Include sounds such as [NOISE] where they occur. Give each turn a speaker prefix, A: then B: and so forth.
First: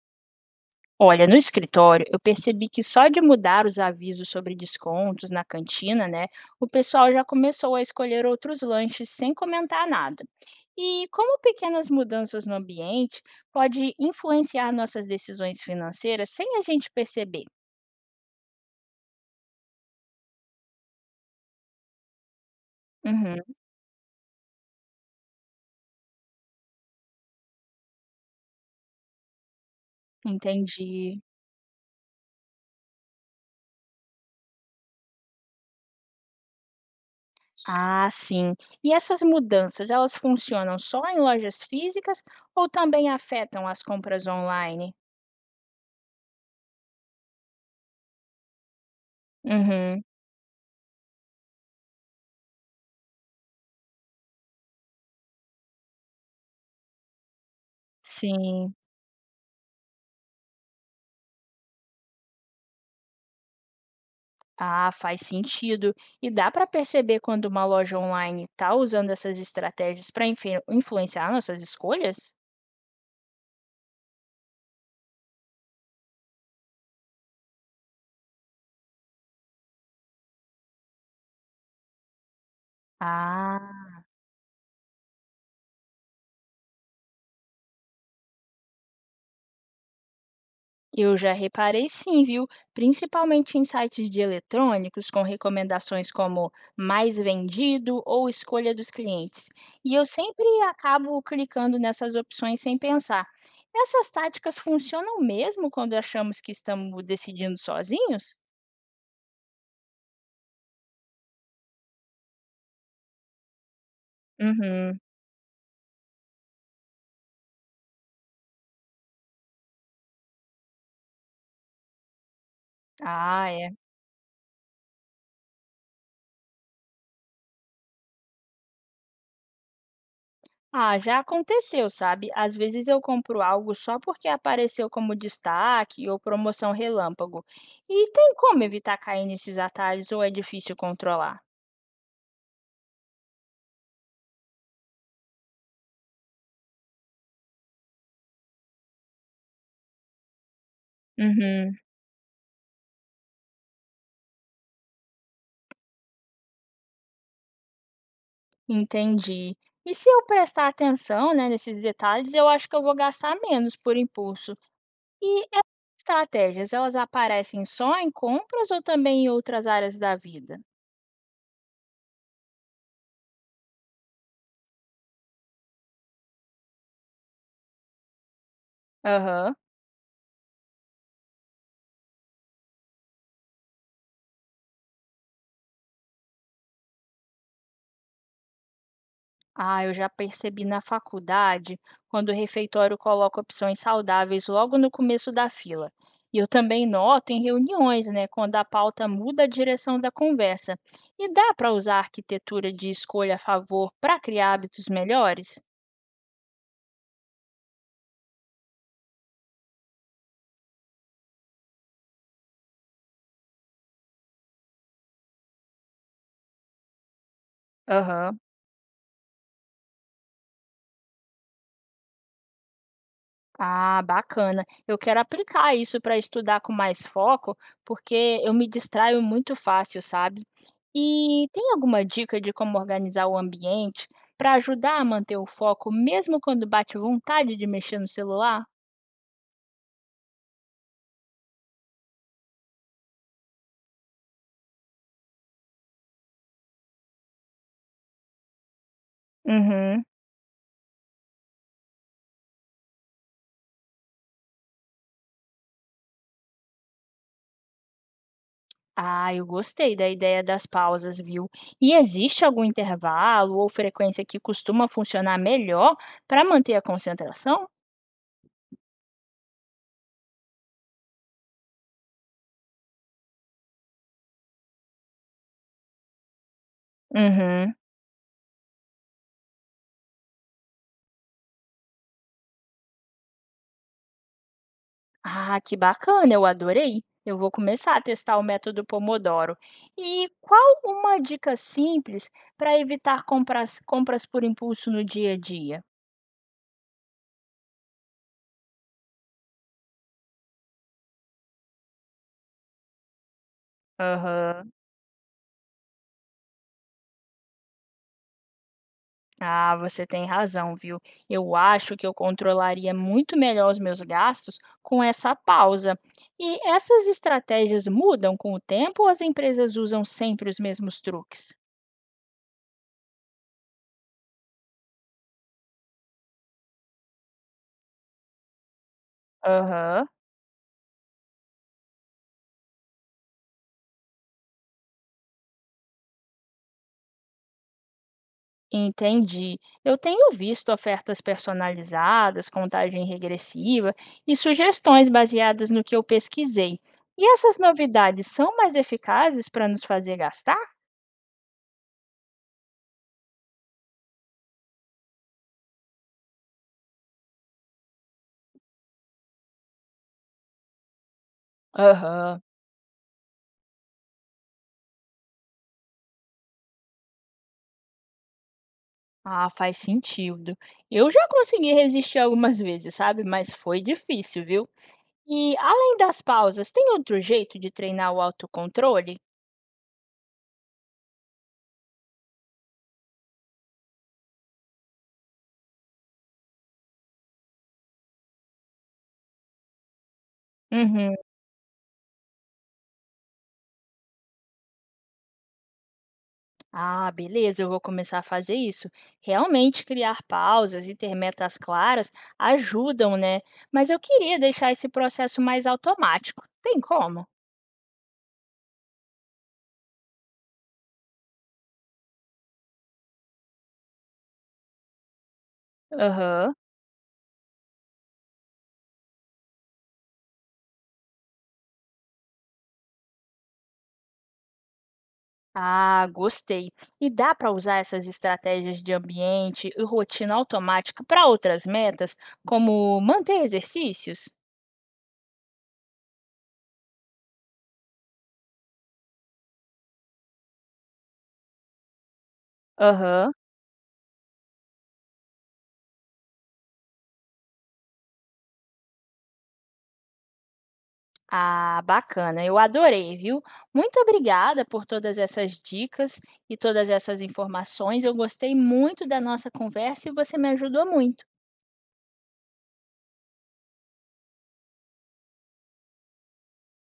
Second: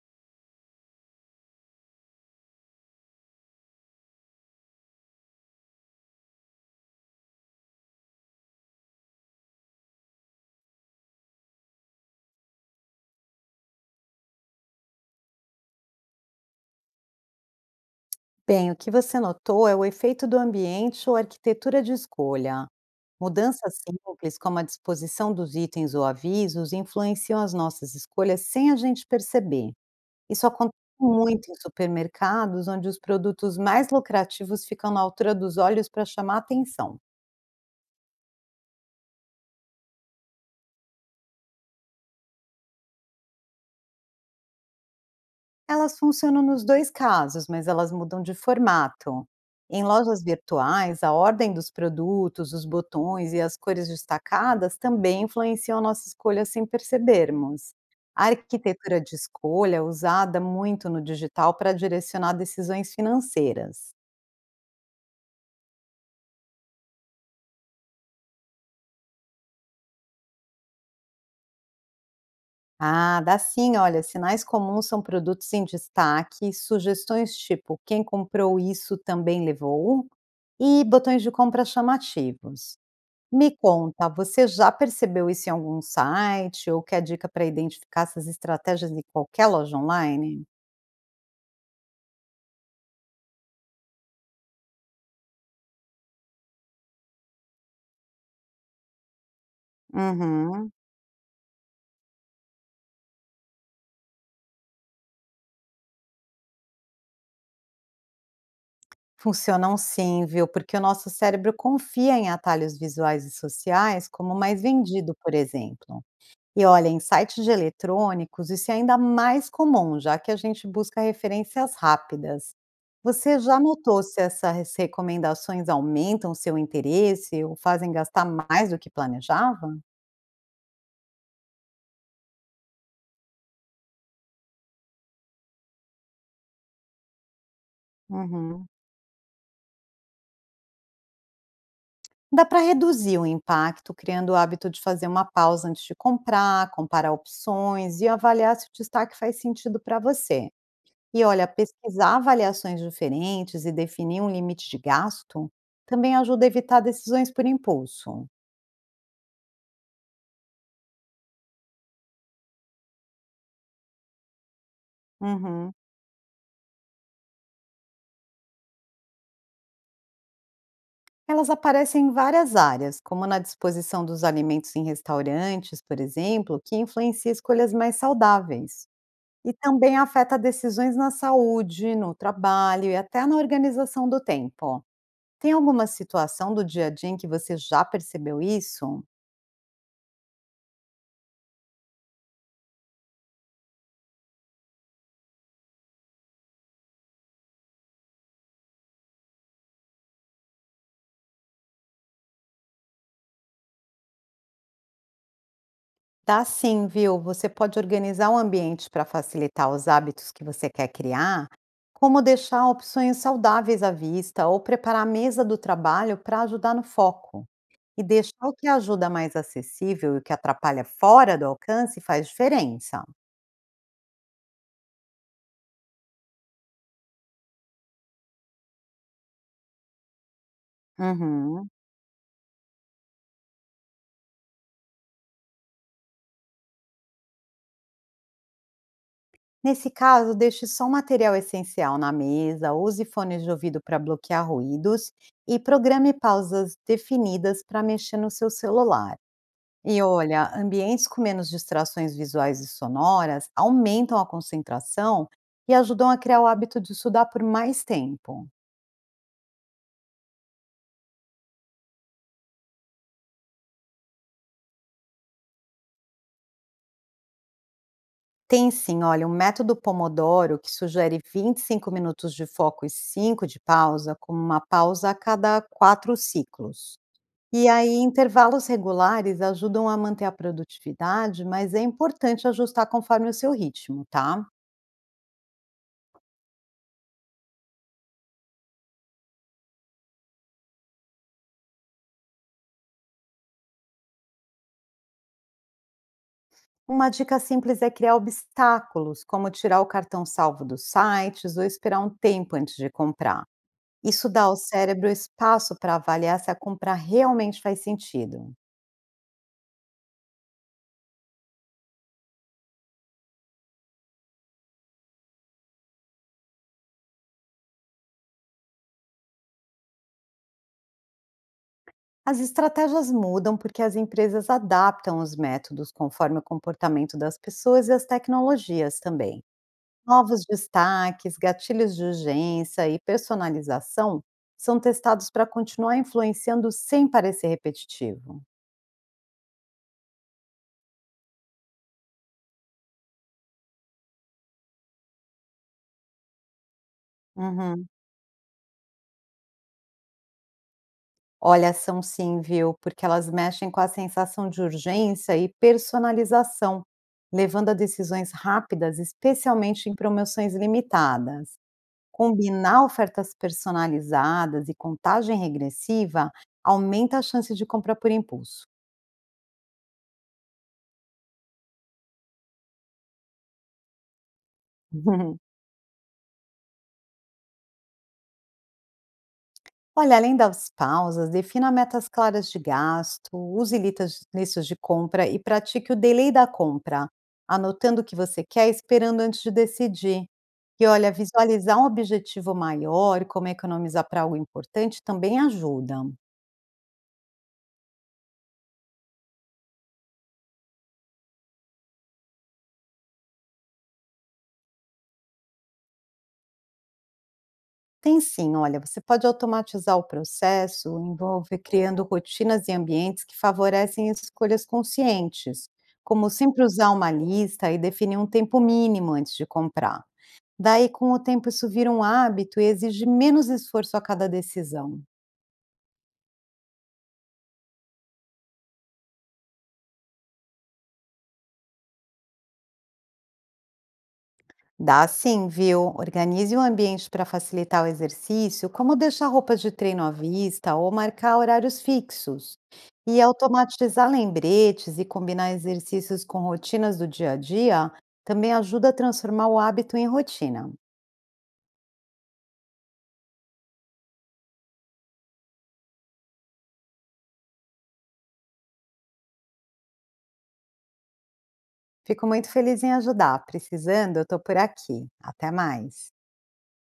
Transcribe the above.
A: Olha, no escritório, eu percebi que só de mudar os avisos sobre descontos na cantina, né, o pessoal já começou a escolher outros lanches sem comentar nada. E como pequenas mudanças no ambiente pode influenciar nossas decisões financeiras sem a gente perceber?
B: Bem, o que você notou é o efeito do ambiente ou arquitetura de escolha.
A: Uhum,
B: Mudanças simples, como a disposição dos itens ou avisos, influenciam as nossas escolhas sem a gente perceber. Isso acontece
A: entendi.
B: muito em supermercados, onde os produtos mais lucrativos ficam na altura dos olhos para chamar atenção.
A: Ah, sim. E essas mudanças, elas funcionam só em lojas físicas ou também afetam as compras online?
B: Elas funcionam nos 2 casos, mas elas mudam de formato. Em
A: Uhum,
B: lojas virtuais, a ordem dos produtos, os botões e as cores destacadas também influenciam nossa escolha sem percebermos. A
A: sim.
B: arquitetura de escolha é usada muito no digital para direcionar decisões financeiras.
A: Ah, faz sentido. E dá para perceber quando uma loja online está usando essas estratégias para influenciar nossas escolhas?
B: Ah, dá sim, olha, sinais comuns são produtos em destaque, sugestões tipo "quem comprou isso também levou" e botões de compra chamativos. Me
A: Ah,
B: conta, você já percebeu isso em algum site ou quer dica para identificar essas estratégias em qualquer loja online?
A: eu já reparei sim, viu? Principalmente em sites de eletrônicos com recomendações como mais vendido ou escolha dos clientes. E eu sempre
B: Uhum.
A: acabo clicando nessas opções sem pensar. Essas táticas funcionam mesmo quando achamos que estamos decidindo sozinhos?
B: Funcionam sim, viu? Porque o nosso cérebro confia em atalhos visuais e sociais como o mais
A: Uhum.
B: vendido, por exemplo. E olha, em sites de eletrônicos, isso é ainda mais comum, já que a gente busca referências rápidas. Você
A: Ah,
B: já
A: é.
B: notou se essas recomendações aumentam seu interesse ou fazem gastar mais do que planejava?
A: Ah, já aconteceu, sabe? Às vezes eu compro algo só porque apareceu como destaque ou promoção relâmpago. E tem como
B: Uhum.
A: evitar cair nesses atalhos ou é difícil controlar?
B: Dá para reduzir o impacto criando o hábito de fazer uma pausa antes de comprar, comparar opções e avaliar se o destaque faz sentido para você. E olha,
A: Uhum,
B: pesquisar avaliações diferentes e definir um limite de gasto também ajuda a evitar decisões por impulso.
A: entendi. E se eu prestar atenção, né, nesses detalhes, eu acho que eu vou gastar menos por impulso. E essas
B: Uhum.
A: estratégias, elas aparecem só em compras ou também em outras áreas da vida?
B: Elas aparecem em várias áreas, como na disposição dos alimentos em restaurantes, por exemplo, que influencia escolhas mais saudáveis. E
A: Aham.
B: também afeta decisões na saúde, no trabalho e até na organização do tempo. Tem alguma situação do dia a dia em que você já percebeu isso?
A: Ah, eu já percebi na faculdade, quando o refeitório coloca opções saudáveis logo no começo da fila. E eu também noto em reuniões, né, quando a pauta muda a direção da conversa. E dá para usar a arquitetura de escolha a favor para criar hábitos melhores?
B: Dá sim, viu? Você pode organizar o ambiente para facilitar os hábitos que você quer criar, como deixar opções saudáveis à vista ou preparar a mesa do trabalho para ajudar no foco. E
A: Aham.
B: deixar o que ajuda mais acessível e o que atrapalha fora do alcance faz diferença.
A: Ah, bacana. Eu quero aplicar isso para estudar com mais foco, porque eu me distraio muito fácil, sabe? E
B: Uhum.
A: tem alguma dica de como organizar o ambiente para ajudar a manter o foco, mesmo quando bate vontade de mexer no celular?
B: Nesse caso, deixe só o material essencial na mesa, use fones de ouvido para bloquear ruídos e programe pausas definidas para mexer no seu celular. E
A: Uhum.
B: olha, ambientes com menos distrações visuais e sonoras aumentam a concentração e ajudam a criar o hábito de estudar por mais tempo.
A: Ah, eu gostei da ideia das pausas, viu? E existe algum intervalo ou frequência que costuma funcionar melhor para manter a concentração?
B: Tem sim, olha, um método Pomodoro que sugere 25 minutos de foco e 5 de pausa, como uma pausa a cada quatro ciclos. E
A: Uhum.
B: aí, intervalos regulares ajudam a manter a produtividade, mas é importante ajustar conforme o seu ritmo, tá?
A: Ah, que bacana, eu adorei. Eu vou começar a testar o método Pomodoro. E qual uma dica simples para evitar compras por impulso no dia a dia?
B: Uma dica simples é criar obstáculos, como tirar o cartão salvo dos sites ou esperar um tempo antes de comprar. Isso dá ao
A: Aham.
B: cérebro espaço para avaliar se a compra realmente faz sentido.
A: Ah, você tem razão, viu? Eu acho que eu controlaria muito melhor os meus gastos com essa pausa. E essas estratégias mudam com o tempo ou as empresas usam sempre os mesmos truques?
B: As estratégias mudam porque as empresas adaptam os métodos conforme o comportamento das pessoas e as tecnologias também.
A: Aham.
B: Novos destaques, gatilhos de urgência e personalização são testados para continuar influenciando sem parecer repetitivo.
A: Entendi. Eu tenho visto ofertas personalizadas, contagem regressiva e sugestões baseadas no que eu pesquisei. E essas
B: Uhum.
A: novidades são mais eficazes para nos fazer gastar?
B: Olha, são sim, viu? Porque elas mexem com a sensação de urgência e personalização, levando a decisões rápidas, especialmente em promoções limitadas.
A: Aham.
B: Combinar ofertas personalizadas e contagem regressiva aumenta a chance de compra por impulso.
A: Ah, faz sentido. Eu já consegui resistir algumas vezes, sabe? Mas foi difícil, viu?
B: [LAUGHS]
A: E além das pausas, tem outro jeito de treinar o autocontrole?
B: Olha, além das pausas, defina metas claras de gasto, use listas de compra e pratique o delay da compra, anotando o que você quer e esperando antes de decidir. E olha,
A: Uhum.
B: visualizar um objetivo maior, como economizar para algo importante, também ajuda.
A: Ah, beleza, eu vou começar a fazer isso. Realmente criar pausas e ter metas claras ajudam, né? Mas eu queria deixar esse processo mais automático. Tem como?
B: Tem sim, olha, você pode automatizar o processo, envolve criando rotinas e ambientes que favorecem escolhas conscientes, como
A: Aham.
B: sempre usar uma lista e definir um tempo mínimo antes de comprar. Daí, com o tempo, isso vira um hábito e exige menos esforço a cada decisão.
A: Ah, gostei. E dá para usar essas estratégias de ambiente e rotina automática para outras metas, como manter exercícios?
B: Dá sim, viu? Organize o ambiente para facilitar o exercício, como deixar roupas de treino à vista ou marcar horários fixos. E
A: Aham.
B: automatizar lembretes e combinar exercícios com rotinas do dia a dia também ajuda a transformar o hábito em rotina.
A: Ah, bacana, eu adorei, viu? Muito obrigada por todas essas dicas e todas essas informações. Eu gostei muito da nossa conversa e você me ajudou muito.
B: Fico muito feliz em ajudar. Precisando, eu estou por aqui. Até mais.